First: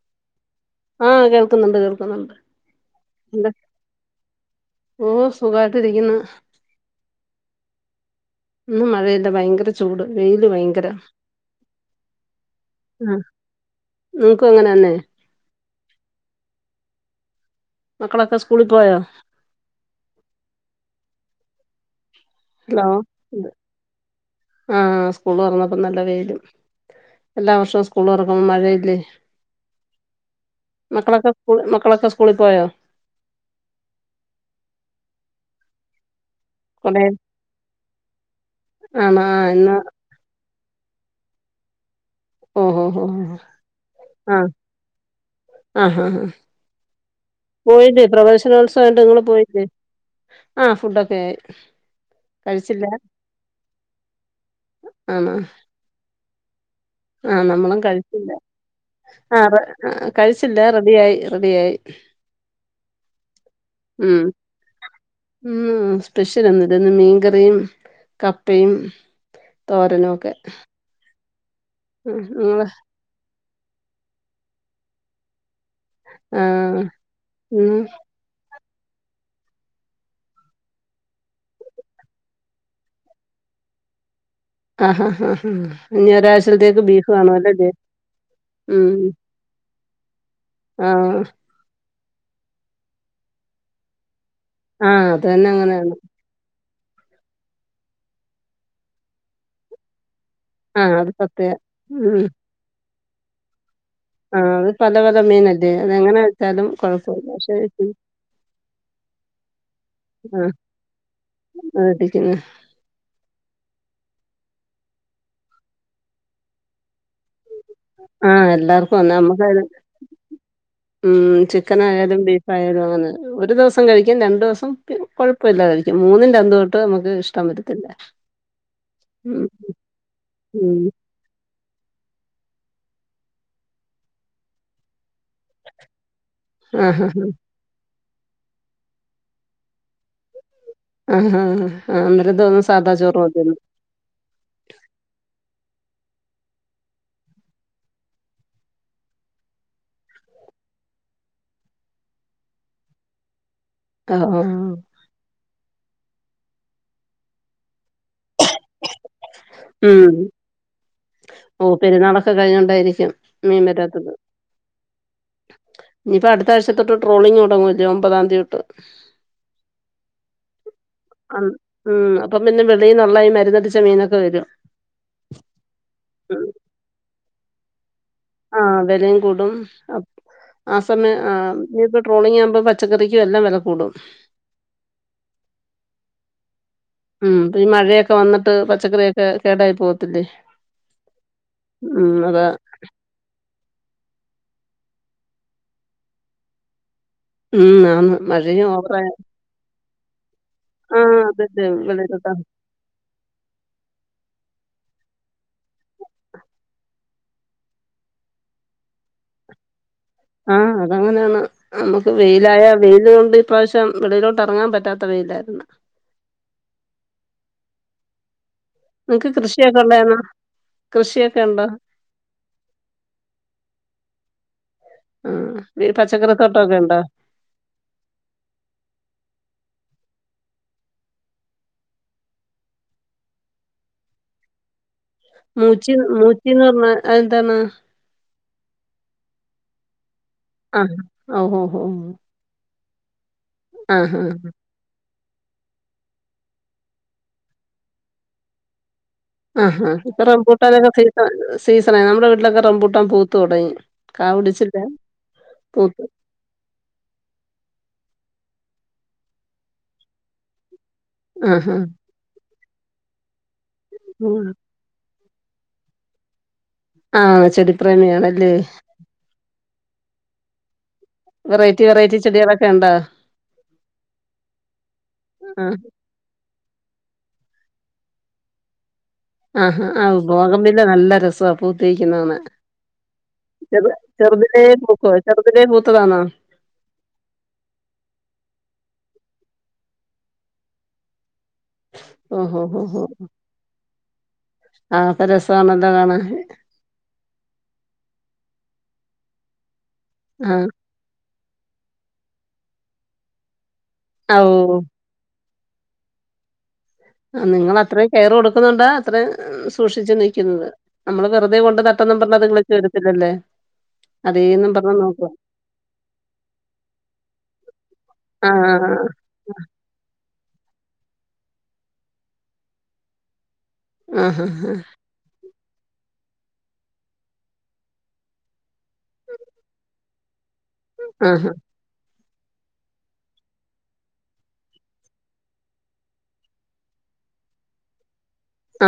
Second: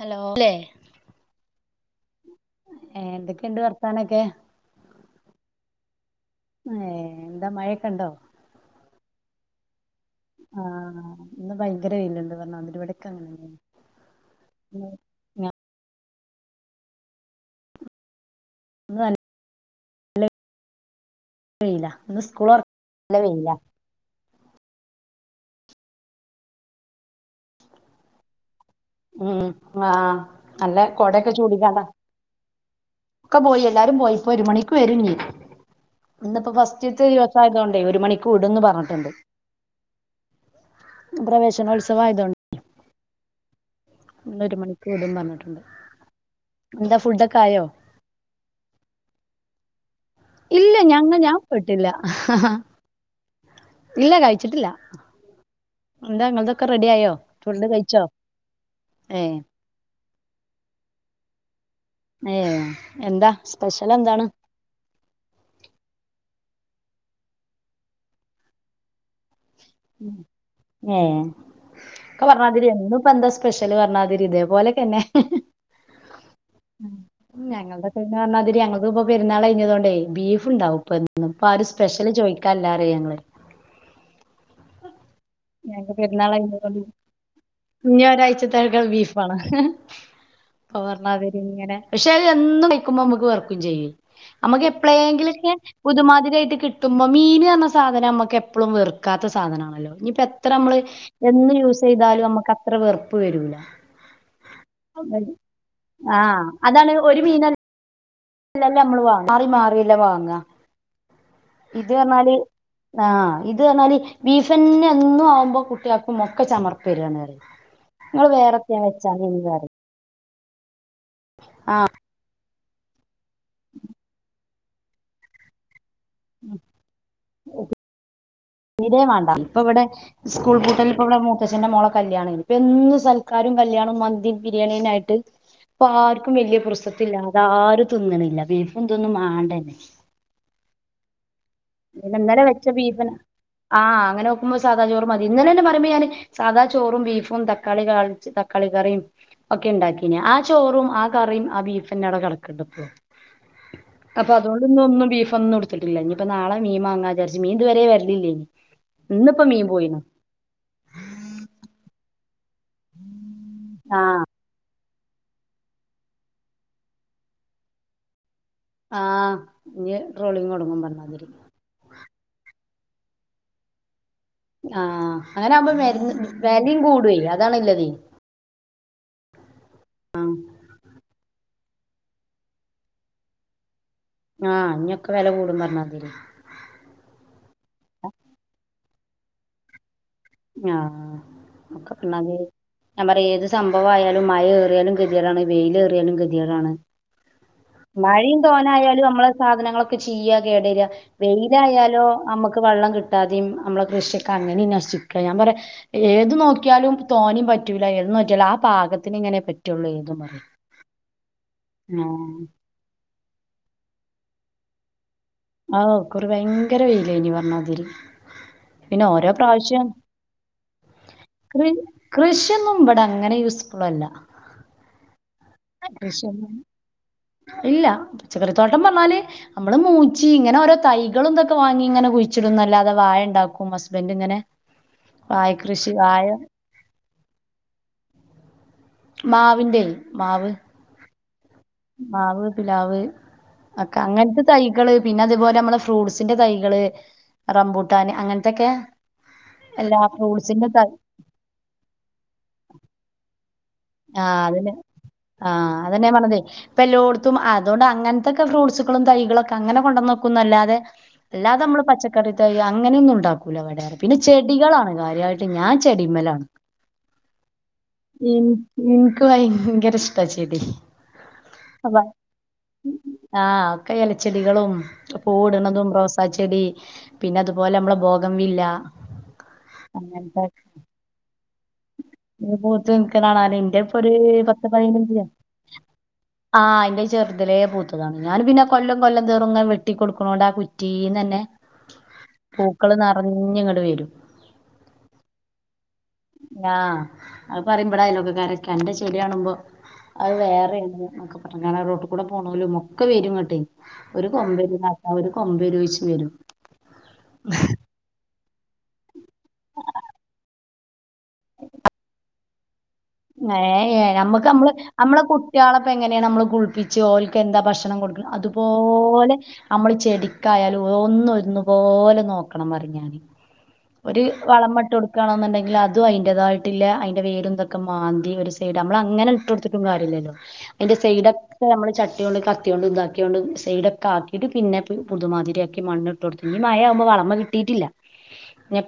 Hello ല്ലെ ആഹ് കേൾക്കുന്നുണ്ട് കേൾക്കുന്നുണ്ട് ഏ ന്താ എന്തൊക്കെയുണ്ട് വർത്താനൊക്കെ ഓ സുഖായിട്ടിരിക്ന്ന് ഏഹ് എന്താ മഴക്കെണ്ടോ ഇന്ന് മഴയ്താ ഭയങ്കര ചൂട് വെയില് ഭയങ്കര ആഹ ന്ന് ഭയങ്കര വെയില്ണ്ട്ന്നാ ആഹ് ഇവടക്കങ്ങനാണ്. നിങ്ങക്കും അങ്ങനെ തന്നെ മക്കളൊക്കെ സ്കൂളിൽ പോയോ അല്ലെ വെയിലാ ന്ന് സ്ക്കൂള് ഹലോ ആഹ് സ്കൂളൊറന്നപ്പോ നല്ല വെയില് എല്ലാ വർഷവും സ്കൂള് തൊറക്കുമ്പൊ മഴയില്ലേ. ഉം ആഹ് നല്ല കൊടെക്ക ചൂടിക്കാണ്ടാ സ്കൂളി പോയോ? ഇക്ക പോയി എല്ലാരും പോയി ഇപ്പൊ ഒരു മണിക്ക് വരുംനി ഇന്നിപ്പോ ഫസ് കൊട [unintelligible] ദിവസ ആയതോണ്ടേ ഒരു മണിക്ക് വിടൂന്ന് പറഞ്ഞിട്ടുണ്ട് ആണോ ആഹ് ഇന്ന് പ്രവേശനോത്സവം ആയതോ ഉം ഉം ഉം ഉം ഇന്ന് ആഹ് ഒരു മണിക്ക് വിടും പറഞ്ഞിട്ടുണ്ട് ആഹ് ഹ ഹ എന്താ ഫുഡൊക്കെ ആയോ പോയിണ്ട് പ്രവേശ ഉത്സവായിണ്ട് ഇങ്ങള് പോയില്ലേ ഇല്ല ആഹ് ഞങ്ങ ഫുഡൊക്കെ ഞാൻ ആയി പോയിട്ടില്ല കഴിച്ചില്ല ഇല്ല കഴിച്ചിട്ടില്ല ആണോ എന്താ നിങ്ങതൊക്കെ റെഡി ആയോ ആഹ് ഫുഡ് നമ്മളും കഴിച്ചോ കഴിച്ചില്ല ഏ ആഹ് കഴിച്ചില്ല റെഡിയായി റെഡി ആയി. ഏ എന്താ ഉം സ്പെഷ്യലെന്താണ്? ഉം സ്പെഷ്യലൊന്നൂല്ലാ ഇന്ന് മീൻകറിയും കപ്പയും തോരനോക്കെ ഏ ഇക്ക പറണാതിരി എന്നും ഇപ്പ എന്താ സ്പെഷ്യല് പറണാതിരി ഇതേപോലെക്കന്നെ ആഹ് ഉം ഉം ഞങ്ങളുടെ പറഞ്ഞാതിരി ഞങ്ങക്ക് ഇപ്പ പെരുന്നാൾ കഴിഞ്ഞതോണ്ടെ ബീഫുണ്ടാവും ഇപ്പെന്നും ഇപ്പ ആരും സ്പെഷ്യല് ചോദിക്കാനില്ലാറ് ഞങ്ങള് ആഹ് ഹ ഹ ഞങ്ങക്ക് ഇനി പെരുന്നാൾ കഴിഞ്ഞതോണ്ട് ഒരാഴ്ചലത്തേക്ക് ബീഫ് കാണു അല്ലേ ഇഞ്ഞി ഒരാഴ്ചത്തേക്ക് ഉം ആഹ് പറണാതിരി ഇങ്ങനെ പക്ഷെ അത് എന്നും കഴിക്കുമ്പോ നമുക്ക് വെർക്കും ചെയ്യും നമുക്ക് ആഹ് അത് തന്നെ എപ്പളേങ്കിലുക്കെ അങ്ങനെയാണ് പുതമാതിരായിട്ട് കിട്ട് തുമ്മ മീന് എന്ന സാധനം നമ്മുക്ക് എപ്പളും വെറുക്കാത്ത സാധനാണല്ലോ ഇനിയിപ്പ എത്ര നമ്മള് ആഹ് അത് സത്യ എന്ന് ഉം യൂസെയ്താലും നമ്മക്ക് അത്ര വെറുപ്പ് വരൂല ആഹ് അത് പല പല മീനല്ലേ അതെങ്ങന ആഹ് വെച്ചാലും കുഴപ്പില്ല പക്ഷെ ഇല്ലല്ല നമ്മള് വാങ്ങ മാറി മാറില്ലെ വാങ്ങ ആഹ് ഇത് പറഞ്ഞാല് വേടിക്കുന്നെ ആഹ് ഇത് പറഞ്ഞാല് ബീഫ്ന്നെ എന്നും ആവുമ്പോ കുട്ടികൾക്കു മൊക്കെ ചമർപ്പ് വരണേണ് [inaudible] ആഹ് എല്ലാർക്കും നമ്മക്കന്ന ഉം ആ ചിക്കൻ ആയാലും ബീഫ് ആയാലും അങ്ങനെ ഒരു ദിവസം കഴിക്കും രണ്ടു ദിവസം കൊഴപ്പില്ലാതെ കഴിക്കും മൂന്നിന്റെ അന്ന് തൊട്ട് നമുക്ക് ഇഷ്ടം പറ്റത്തില്ല ഇടേം വേണ്ട ഇപ്പ ഇവിടെ സ്കൂൾ ഉം പൂട്ടല് ഇപ്പ ഇവിടെ ശന്റെ മോള കല്യാണേന് ഇപ്പൊ എന്നും സൽക്കാരും കല്യാണോം മന്തീം ബിരിയാണീന്നായിട്ട് ഇപ്പൊ ആർക്കും വലിയ ആഹ് പുർസത്തില്ല അതാരും തിന്നണില്ല ബീഫും തിന്നും മാണ്ടെന് ആഹ് ആ പിന്നെ അന്നേരം ഇന്നലെ തോന്നും വെച്ച സാധാ ബീഫിന് ചോറ് മതീന്ന് ആഹ് അങ്ങനെ നോക്കുമ്പോ സാധാ ചോറ് മതി ഇന്നനെന്ന് പറയുമ്പോ ഞാന് സാധാ ചോറും ബീഫും തക്കാളി കാളിച്ച് തക്കാളി കറിയും ഒക്കെ ഉണ്ടാക്കീന ആ ചോറും ആ കറിയും ആ ബീഫ്ന്ന അവിടെ കിടക്കണ്ട്പ്പോ ആഹ് അപ്പൊ ആഹ് അതൊണ്ട്ന്നൊന്നും ബീഫൊന്നും എടുത്തിട്ടില്ല ഇനി ഇപ്പൊ നാളെ മീൻ വാങ്ങാ വിചാരിച്ച് മീൻ ഇതുവരെ വരണില്ലേനി ഉം ഓ പെരുന്നാളൊക്കെ കഴിഞ്ഞോണ്ടായിരിക്കും മീൻ വരാത്തത് ആഹ് ഇനിയിപ്പ അടുത്ത ആഴ്ച തൊട്ട് ട്രോളിങ്ങുടങ്ങുവല്ലേ ഒമ്പതാതീ തൊട്ട് ആഹ് ഇനി ട്രോളിങ്ങൊടങ്ങും പറഞ്ഞാതിരി ഉം ഉം അപ്പം പിന്നെ വെളിന്നൊളള ഈ മരുന്നടിച്ച മീനൊക്കെ വരും ആഹ് അങ്ങനെ ആവുമ്പോ ഉം വെലയും കൂടുവേ അതാണില്ലതേ ആഹ് വെലയും കൂടും ആ സമയം ആഹ് ഇനിപ്പോ ട്രോളിംഗ് ആവുമ്പോ പച്ചക്കറിക്കും എല്ലാം വെല കൂടും ആഹ് ഇനിയൊക്കെ വില കൂടും പറഞ്ഞാതിരി ഉം ഈ മഴയൊക്കെ വന്നിട്ട് പച്ചക്കറിയൊ ക്കെ കേടായി പോവത്തില്ലേ ഉം അതാ ഞാ പറയ ഏത് സംഭവം ആയാലും മഴയേറിയാലും കെതിയേടാണ് വെയിലേറിയാലും കെതിയേടാണ് ഉം ആന്ന് മഴിം മഴയും തോനായാലും ഓവറായ അമ്മള് സാധനങ്ങളൊക്കെ ചീയ്യാ കേടരാ ആഹ് അതന്നെ വെയിലായാലോ വെളിയിലോട്ടാ അമ്മക്ക് വെള്ളം കി കിട്ടാതേം അമ്മള കൃഷിയൊക്കെ അങ്ങനിം നശിക്ക ഞാ പറയാ ഏത് നോക്കിയാലും തോനിം പറ്റൂല ഏത് നോറ്റിയാലും ആ പാകത്തിന് ഇങ്ങനെ പറ്റുള്ളൂ ഏതും ആഹ് അതങ്ങനെയാണ് നമുക്ക് ആഹ് വെയിലായ വെയ്ല് കൊണ്ട് ഇപ്രറാവിശ്യം വെളിയിലോട്ട് എറങ്ങാൻ പറ്റാത്ത വെയിലായിരുന്നു അഓ ഇകുറി ഭയങ്കര വെയിലേനി പറഞാതിരി പിന്നെ നിങ്ങക്ക് ഓരോ കൃഷിയൊക്കെ പ്രാവശ്യം ഉണ്ടായിരുന്നോ കൃഷിയൊക്കെ ഉണ്ടോ കൃറ് കൃഷിയൊന്നും ഇവിടെ അങ്ങനെ യൂസ്ഫുൾ അല്ല ആഹ് ഈ കൃഷിയൊന്നും പച്ചക്കറിത്തോട്ടൊക്കെ ണ്ടോ ഇല്ല പച്ചക്കറി തോട്ടം പറഞ്ഞാല് ഞമ്മള മൂച്ചി ഇങ്ങനെഓരോ തൈകളും ഇതൊക്കെ വാങ്ങി ഇങ്ങനെ കുഴിച്ചിടുംന്നല്ലാതെ വായ ണ്ടാക്കും ഹസ്ബൻഡ് ഇങ്ങനെ വാഴ കൃഷി മൂച്ചി വാഴ മൂച്ചി ന്ന് പറ്ഞ്ഞാ അഹ് എന്താണ് മാവിന്റെ മാവ് ആഹ് അഹൂ മാവ് പിലാവ് ഒക്കെ അങ്ങ ആഹ് ന് ത്തെ തൈ കള് പിന്നെ അതുപോലെ നമ്മെ ഫ്രൂട്ട്സിന്റെ തൈകള് റമ്പൂട്ടാന് അങ്ങന് ത്തൊക്കെ ആഹ് ഹാ ഇപ്പൊ റംബൂട്ടാനൊക്കെ സീസ സീസണ ആയി നമ്മുടെ വീട്ടിലൊക്കെ റംബൂട്ടൻ പൂത്ത് തുടങ്ങി കാ ആഹ് അതെന്നെ പിടിച്ചില്ല ആഹ് പൂത്ത് അതന്നെ ഞാ പറ്ഞ്ഞത് ഇപ്പ എല്ലോട്ത്തും അതുകൊണ്ട് അങ്ങന് ത്തൊക്കെ ഫ്രൂട്സുകളും തൈകളൊക്കെ അങ്ങനെ കൊണ്ട ന്നക്കുംനല്ലാതെ അല്ലാതെ ആഹ് നമ്മള് പച്ചക്കറി തൈ അങ്ങനെയൊന്നും ഉണ്ടാക്കൂല വ ടെറയാ പിന്നെ ആഹ് ചെടികളാണ് കാര്യായി ട്ട് ഞാൻ ചെടിമലാണ് ആഹ് ചെടി പ്രേമിയണല്ലേ ഇന്ക്ക് ഭയങ്കര ഇഷ്ടാ ചെടി വെറൈറ്റി അപ്പ വറൈറ്റി ചെടിയാ ആഹ് ഒക്കെ എലച്ചെടികളും ആഹ് പൂട്ണതും റോസാ ചെടി പിന്നെ അതുപോലെ നമ്മള ഭോഗം വില്ല ആഹ് ആഹ് അങ്ങൻന്ത ബോഗൺവില്ല നല്ല രസവാ പൂത്തിരിക്കുന്നത് കാണാൻ കെ പൂ പൂത്ത് നിക്ക്ണ കാണാനെ ന്റെ ചെറു പ്പൊര് ചെറുതിലേ പത്ത് പൂക്കോ പതിനഞ്ച് ചാ ചെറുതിലേ പൂത്തതാണോ ആഹ് ഇന്റെ ചെറ്ത് ലേ പൂത്തതാണ് ഞാൻ പിന്നെ കൊല്ലം കൊല്ലം തീറുും വെട്ടിക്ക കൊടുക്കണോണ്ട് ആ കുറ്റീന്ന ന്നെ ഓഹോ ഹോ പൂക്കള് നറഞ്ഞിങ്ങട്ട് വരും ആപ്പ രസാ അങ്ങന് ത്ത കാണാന് ആഹ് അഹ് പറിം ഇമ്പടെഅയലോക്ക കാരൊക്കെ അന്റെ ചെടിയാണുമ്പോ അത് ആ വേറെയേണ് നൊക്കെ പറ്ങ്ങാന റോട്ട് കൂടെ പോണോലും ഒക്കെ വരുംങ്ങട്ടെ ഒരു ആ ഓ കൊമ്പരോ താ ത്താ ഒര് കൊമ്പ രോയിച്ച് വരും ആ നിങ്ങത്ര കെയർ കൊടുക്കുന്നുണ്ടാണ് അത്ര സൂക്ഷിച്ച് നിക്കുന്നത് നമ്മള് വെറുതെ കൊണ്ട് നട്ടന്നു പറഞ്ഞ് അത് [unintelligible] ഏ എ ഞമ്മക്ക് ഞമ്മള് അതേന്നും പറഞ്ഞ് നമ്മളെ നോക്കും കുട്ടിയാളെ പ്പംഎങ്ങനെയാണ് നമ്മള് കുളിപ്പിച്ച് ഓല്ക്ക് എന്താ ഭക്ഷണം ആ കൊടുക്ക്ണഅതുപോലെ നമ്മള് ചെടിക്കായാലും ഒന്നൊ ര്ന്ന് പോലെ നോക്കണം പ റിം ഞാന് ഒരു ആ ഹാ വളം മട്ട് കൊടുക്കണെന്നുണ്ടെങ്കിൽ അതും അയി ന്റെതായിട്ട്ല്ല അയിന്റെ വേരും തൊ ക്കെ മാന്തി ഒരു സൈഡ് നമ്മൾ അങ്ങനെ ഇട്ട് കൊടുത്തിട്ടും കാര്യല്ലല്ലോ അയാന്റെ ആ ഹാ സൈഡൊക്കെ നമ്മള് ട്ടി യോണ്ട് കത്തിയൊണ്ട് താ ക്യോണ്ട് സൈഡൊക്കെ ആക്കിയിട്ട് പിന്നെ പുതുമാതിരിയാക്കി മണ്ണ് ട്ടൊട്ത്ത് ഇഞ് മഴവുമ്പോ വളമ കിട്ടിയിട്ടില്ല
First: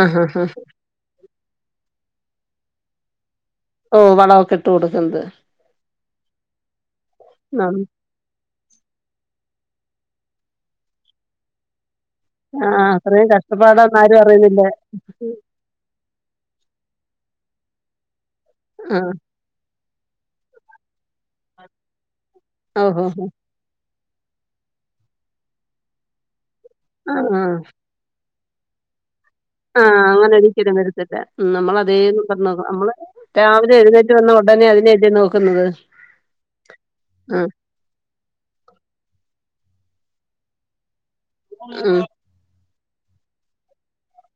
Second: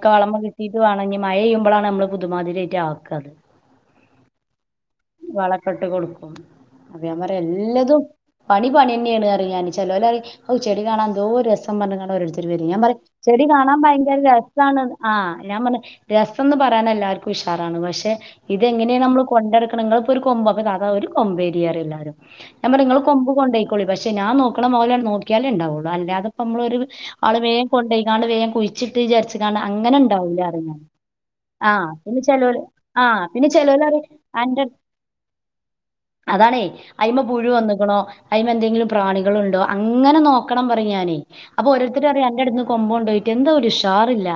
ആ ഹാ വളമ്മ ഹാ കിട്ടീട്ട് വാണം ഇഞ് മഴയ്യുമ്പളാണ് നമ്മള് പുതുമാതിരി ആയിട്ട് ആക്ക ത് ഓ വള വൊക്കെ ഇട്ട് കൊടുക്കുന്നത് വളക്കെട്ട് കൊടുക്കും അപ്പ ഞാ പറയ നം എല്ലതും പണി പണി തന്നെയാണ് പ റിം ഞാന് ചെലോല് റിംഔ ചെടി കാണാ എന്തോ രസം പറ്ഞ്ഞ് കാണ്ട് ഓരോര് ത്തര് വര് ആ ഞാൻ പറി അത്രയും ചെടി കാണാൻ കഷ്ടപ്പാടാന്ന് ഭയങ്കര ആരും അറിയുന്നില്ല രസമാണ് ആഹ് ഞാൻ പറ്ഞ് രസ എന്ന് പറയാൻ എല്ലാവർക്കും ഇഷാറാണ് പക്ഷെ ആ ഇതെങ്ങനെയാണ് നമ്മള് കൊണ്ടെടുക്കണം നിങ്ങ ഇപ്പോ ഒരു കൊമ്പ അഹ് ഒരു കൊമ്പേരിയറ് എല്ലാരും ഞാൻ പറങ്ങള് ഓഹോ ഹോ. കൊമ്പ കൊ [unintelligible] പക്ഷ ഞാൻ നോക്കണ പോലെ നോക്കിയാലേ ഉണ്ടാവുള്ളു അല്ലാതെ നമ്മള ഒരു ആ ആള് ആ വേഗം കൊണ്ടയ്ക്കാണ്ട് വേം കു [unintelligible] ആ അങ്ങനെ ഉണ്ടാവൂല അറിഞ്ഞ ഒരിക്കലും വരത്തില്ല നമ്മൾ ആഹ് പിന്നെ അതേന്നും ചെല പറഞ്ഞ് നോക്കും നമ്മള് ആഹ് പിന്നെ രാവിലെ ചെലൊലറയു എഴുന്നേറ്റ് വന്ന അൻ്റ ഉടനെ അതിനെയല്ലേ നോക്കുന്നത് അതാണേ അയ്മ്മ പൂഴു ആഹ് ന്നണോ അയിന്ന് എന്തെങ്കിലും പ്രാണികൾ ഉണ്ടോ അങ്ങനെ നോക്കണം പറയു ഞാന് അപ്പൊ ആഹ് ഓരോരുത്തര് പറയു അൻ്റടുത്തിന്ന് കൊമ്പ് കൊണ്ടോയിട്ട് എന്താ ഒരുഷാറില്ല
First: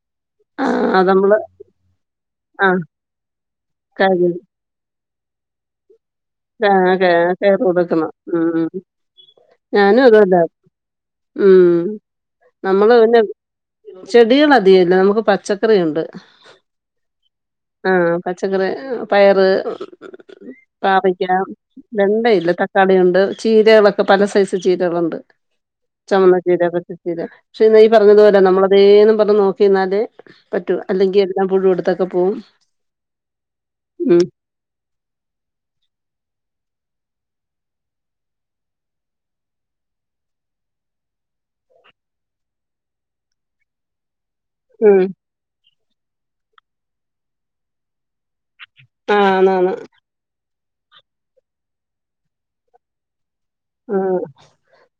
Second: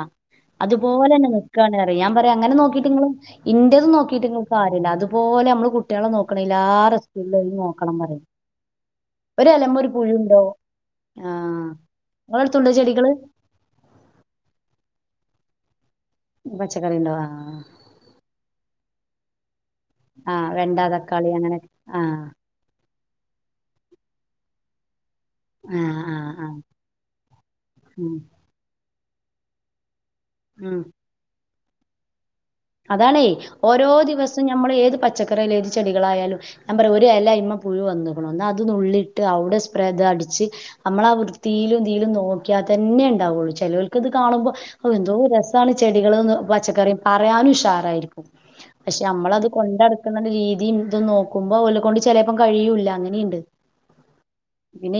ആഹ് അത് അതുപോലെന്നെ നമ്മള് നിക്കാണറയു ഞാൻ പറയു അങ്ങനെ ആഹ് നോക്കിട്ടിങ്ങള് ഇൻ്റത് കഴ് നോക്കിട്ട് കാര്യല്ല അതുപോലെ അമ്മള് കുട്ടികളെ നോക്കണേ എല്ലാ ആഹ് കെ റെസ്കിലും കെയറ് നോക്കണം കൊടുക്കണം. പറയും ഉം ഉം ഒരെലമ്മെ ഒരു ഞാനും അതുപോലെ പുഴുണ്ടോ ആഹ് ഉം ഇങ്ങളെ അടുത്തുണ്ടോ നമ്മള് ചെടികള്? പിന്നെ ചെടികൾധികല്ല നമുക്ക് പച്ച ക്റുണ്ട് പച്ചക്കറി ഉണ്ടോ ആഹ് പച്ചക്കറി പയറ് ആഹ് വെണ്ട, പാവ തക്കാളി അങ്ങനെയൊക്കെ ആഹ് വെണ്ടയില്ല തക്കാളിയിണ്ട് ചീരകളൊക്കെ പല സൈസ് ചീരകളുണ്ട് ആഹ് ആഹ് ചമന്ന ആഹ് ചീര പച്ച ചീരാ പക്ഷെ നീ ഉം പറഞ്ഞത് പോലെ നമ്മളതേന്ന് പറഞ്ഞ് നോക്കിന്നാല് ഉം. പറ്റു അല്ലെങ്കിൽ എല്ലാം പുഴു എടുത്തൊക്കെ പോവും അതാണേ ഓരോ ഉം ദിവസം ഞമ്മള് ഏത് പച്ചക്കറിയായാലു ഏത് ചെടികളായാലും ഞാൻ പറയാ ഒരു എലായ്മ പുഴു വന്ന്ക്കുണു എന്ന അത്നുള്ളിട്ട് അവിടെ സ്പ്രേ അത് അടിച്ച് അമ്മളാ വൃത്തിയിലും ഇതിലും നോക്കിയാ തന്നെ ഉണ്ടാവുള്ളു ചെലോൽക്ക് ഇത് കാണുമ്പോ ഔ ഉം എന്തോ രസാണ് ചെടികള്ന്ന് പച്ചക്കറിയും പറയാനും ഉഷാറായിരിക്കും പക്ഷെ ആഹ് അമ്മളത് ആന്നാന്ന് കൊണ്ടടക്കുന്ന രീതിയും ഇതും നോക്കുമ്പോ ഓലെക്കൊണ്ട് ചിലപ്പം കഴിയൂല്ല അങ്ങനെയിണ്ട് ആഹ്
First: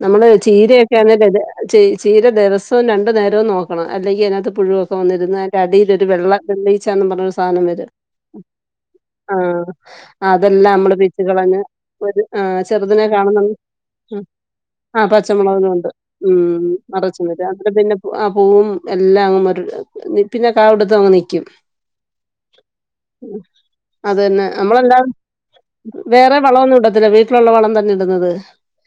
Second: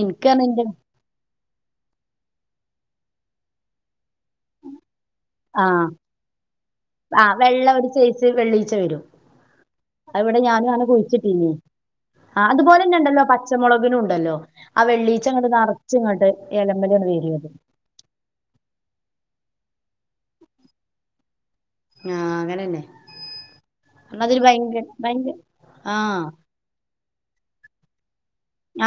നമ്മള് എന്റെ ചീര ല്ല ചീര ദിവസവും രണ്ടു നേരവും നോക്കണം അല്ലെങ്കിൽ അതിനകത്ത് പുഴുവൊക്കെ വന്നിന്ന് അതിന്റെ ആഹ് അടിലൊരു വെള്ള എണ്ണിയിച്ചാന്ന് പറഞ്ഞൊരു ആഹ് സാധനം വെള്ള ഒരു വരും സൈസ് വെള്ളീച്ച വരും ആഹ് അത് ഇവിടെ ഞാനും അതെല്ലാം അങ്ങനെ അമ്മള് പിച്ചി കുഴിച്ചിട്ടീനി കളഞ്ഞ് ഒരു ആഹ് അതുപോലെന്നെ ചെറുതിനിനെ ഇണ്ടല്ലോ കാണണം പച്ചമുളകിനും ഉം ഉണ്ടല്ലോ ആ ആഹ് വെള്ളീച്ച അങ്ങട്ട് പച്ചമുളകും ഉണ്ട് നറച്ച് ഇങ്ങട്ട് ഉം എലമ്മലണ്ട് മറച്ചു വരും വരി അത് അ പിന്നെ ആഹ് പൂവും എല്ലാം അങ്ങ് പിന്നെ കാവിടുത്ത് അങ്ങ് നിക്കും ആഹ് അങ്ങനെന്നെ അതൊരു അതെനെ ഭയങ്കര നമ്മളെല്ലാം ഭയങ്കര ആഹ് വേറെ വളം ഒന്നും ഇടത്തില്ല വീട്ടിലുള്ള വളം തന്നെ ഇടുന്നത്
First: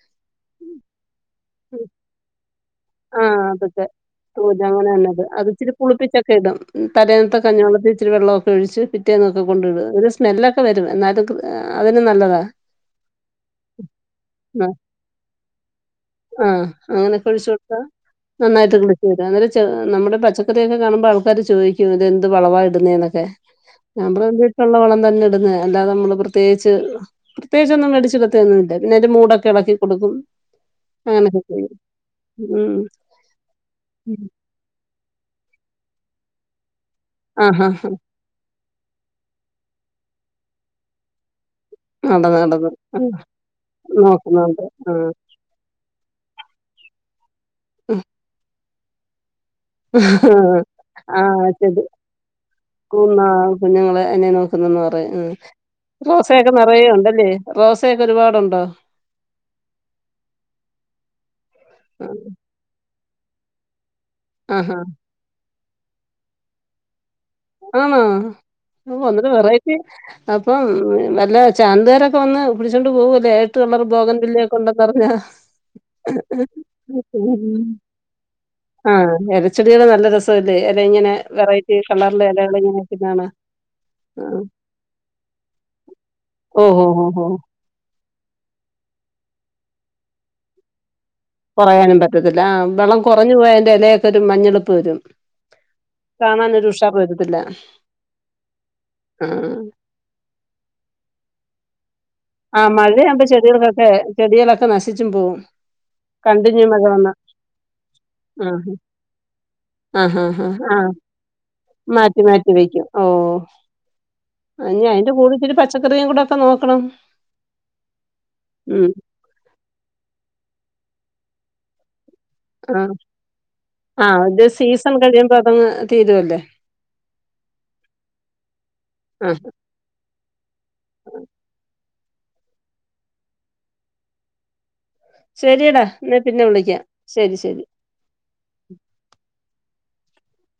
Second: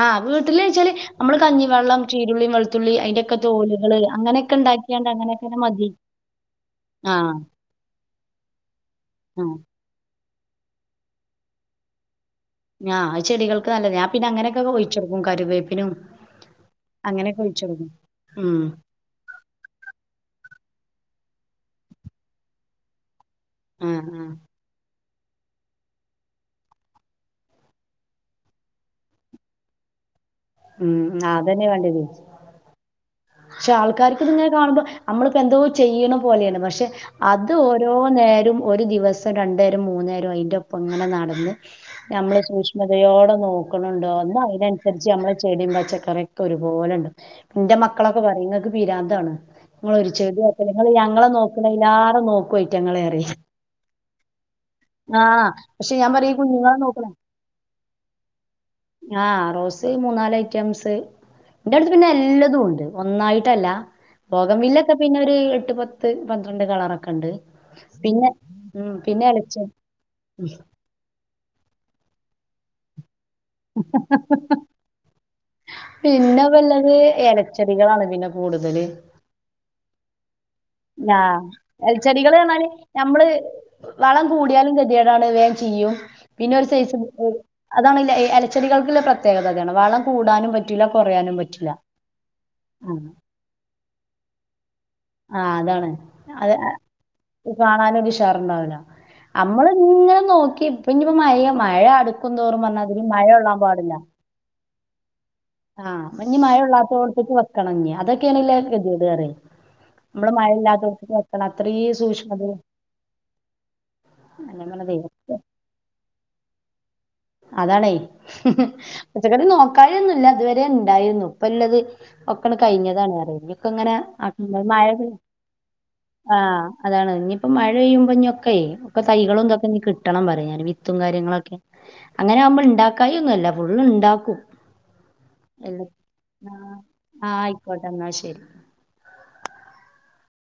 ആഹ് വീട്ടില്ച്ചാല് നമ്മള് കഞ്ഞിവെള്ളം ചീരുള്ളി വെള് ത്തുള്ളി അഷിന്റൊക്കെ ആഹ് അതൊക്കെ തോലുകള് അങ്ങനെയൊക്കെ കിട്ടൂല ഉണ്ടാക്കിയാണ്ട് അങ്ങനെയൊക്കനെ മതി ആഹ് തലേനത്തത്തെ കഞ്ഞാളത്തി ഇച്ചിരി വെള്ളമൊക്കെ ഒഴിച്ച് പിറ്റേന്നൊക്കെ ആഹ് കൊണ്ട്ട ഒരു സ്മെല്ലൊക്കെ വരും എന്നാലും അതിന് നല്ലതാ ഞാ ആ ചെടികൾക്ക് നല്ലത് ഞാൻ പിന്നെ ആ അങ്ങനെയൊക്കെ ഒഴിച്ചെടുക്കും കരുവേപ്പിനും അങ്ങനെയൊക്കെ ഒഴിച്ചൊട്ക്കും നന്നായിട്ടന്നെ ഇവ്ടെ വന്നിട്ട് ചെ നമ്മുടെ പച്ചക്കറിയൊക്കെ കാണുമ്പോൾ ആൾക്കാര് ചോദിക്കും ഇതെന്ത് വളവാ ഇടുന്നേ എന്നൊക്കെ ഞാൻ ആഹ് ആഹ് പറയു വീട്ട്ല്ള്ളെ വളം തന്നെ ഇടുന്നെ അല്ലാതെ നമ്മള് പ്രത്യേകിച്ച് പ്രത്യേകിച്ചൊന്നും കടിച്ച്കൊത്തേന്നും ഇല്ല പിന്നതിന്റെ മൂടൊക്കെ ഇളക്കി കൊടുക്കും ഉം അങ്ങനെക്കെ അതന്നെ വേണ്ടിയത് ഉം പക്ഷെ ആൾക്കാർക്ക് ഉം. ഇതുങ്ങനെ കാണുമ്പോ നമ്മളിപ്പോ എന്തോ ചെയ്യണ പോലെയാണ് പഷെ അത് ആഹാ ഓരോ നേരം ഒരു ദിവസം രണ്ടേരം മൂന്ന നേരം അയിന്റെ ഒപ്പം ഇങ്ങനെ നടന്ന് നടന്ന് ഞമ്മള് നടന്ന് ആ, സൂക്ഷ്മതയോടെ നോക്ക്ണിണ്ടോ എന്ന നോക്കുന്നുണ്ട് ആ അതിനനുസരിച്ച് നമ്മൾ ചെടിയും പച്ചക്കറിയൊക്കെ ഒരുപോലെ ഉണ്ട് എന്റെ മക്കളൊക്കെ പറയും നിങ്ങക്ക് പിരാന്താണ് നിങ്ങളൊരു ചെടിയോക്കല് ഇങ്ങള് ആ ഞങ്ങളെ ശരി നോക്കണില്ലാ എല്ലാവാരും നോക്കുവയിക്ക ഞങ്ങളെ ക്കുന്ന അറിയ കുഞ്ഞുങ്ങള് എന്നെ റോസയൊക്കെ കുഞ്ഞുങ്ങളെ നിറയെ നോക്കണ ഉണ്ടല്ലേ റോസയക്കെ ഒരുപാടുണ്ടോ ആഹ് റോസ് മൂന്നാല് ഐറ്റംസ് എന്റെ അടുത്ത് ആ. പിന്നെ എല്ലാതും ഉണ്ട് ഒന്നായിട്ടല്ല ഭോഗം ആഹാ വില്ലൊക്കെ പിന്നെ ഒരു എട്ട് പത്ത് പന്ത്രണ്ട് കളറൊക്കെ ഉണ്ട് ആതണ് പിന്നെ ഉം അഹ് പിന്നെ ഒന്നിട്ട് എലച്ച വെറൈറ്റി അപ്പം വല്ല ചാനല്കാരൊക്കെ വന്ന് പിടിച്ചോണ്ട് പോകൂല്ലേ ഏഴെട്ട് കള്ളർ ബോഗൻ ബില്ലയൊക്കെ ഉണ്ടന്ന് പറഞ്ഞ പിന്നെ പ്പൊള്ളത് എലച്ചെടികളാണ് പിന്നെ കൂടുതല് ചെടികളുടെ നല്ല രസമല്ലേ എല ഇങ്ങനെ വെറൈറ്റി കളറിലെ ചെടികള്ന്നർഞാല് എലകളിങ്ങനെ നിക്കുന്നെ നമ്മള് കാണാൻ വളം ആഹ് കൂടിയാലും കരിടാണ് വേം ചീയ്യും പിന്നെ ഒരു ഓഹ് സൈസ് ഓഹ് ഓഹ് ഓഹ് അതാണ്ല്ലേ ഈ ഇലച്ചടികൾക്കുള്ള പ്രത്യേകതാണ് വളം കൂടാനും പറ്റില്ല കുറാനും പറ്റു കുറയാനും പറ്റത്തില്ല വെള്ളം കുറഞ്ഞ്പോയതിന്റെ ഇലയൊക്കെ ഒരു മഞ്ഞെളുപ്പ് വരും. ആ അതാണ് അത് കാണാനൊരു ഉഷാറ് വരത്തില്ല കാണാനുഷാറുണ്ടാവൂല ആഹ് നമ്മള് ഇങ്ങനെ നോക്കിട്ട പിന്നിപ്പോ മയ മഴ അടുക്കും തോറും ആഹ് പറഞ്ഞാ തിന് മഴയാകുമ്പോ മഴയൊള്ളാൻ ചെടികൾക്കൊക്കെ പാടില്ല. ചെടികളൊക്കെ നശിച്ചും പോകും. ആഹ് മഞ്ഞ ഇഞ്ഞ് ആ ആ ഉള്ളാത്തോടത്തേക്ക് വെക്കണി അതൊക്കെയാണല്ലേ ഗതികേട് കേയ ആഹാ ഹാ ആഹ അത്രയും മാറ്റി മാറ്റി സൂക്ഷ്മതയും വെക്കും ഓ. അ ഞാൻ ഇഞ്ഞി പറഞ്ഞതേ അതിന്റെ കൂടെ ഇിച്ചിരി പച്ചക്കറിയും കൂടെ ഒക്കെ നോക്കണം. അതാണേ ഉം പച്ചക്കറി നോക്കായൊന്നുല്ല ഇതുവരെ ഉണ്ടായിരുന്നു ഇപ്പ ഇല്ലത്. ഒക്കണ് ആ കഴിഞ്ഞതാണ് റ ഇപ്പങ്ങനെ ആ മഴ തീരൂ ആ് അതാണ് ഇനിയിപ്പ മഴ പെയ്യുമ്പോ ഇതൊക്കെ ആ തൈകളുംന്തൊക്കെ നീ കിട്ടും കെട്ടണം പറയാനും വിത്തും കാര്യങ്ങളൊക്കെ അങ്ങനെകുമ്പോൾ ഉണ്ടാക്കായിന്നൊല്ലാ ഫുള്ള് ഇണ്ടാക്കും. ശെരിയെടാ എന്നാ പിന്നെ വിളിക്കാം ആ ശരി ശരി. ആയിക്കോട്ടെ എന്നാ ശരി.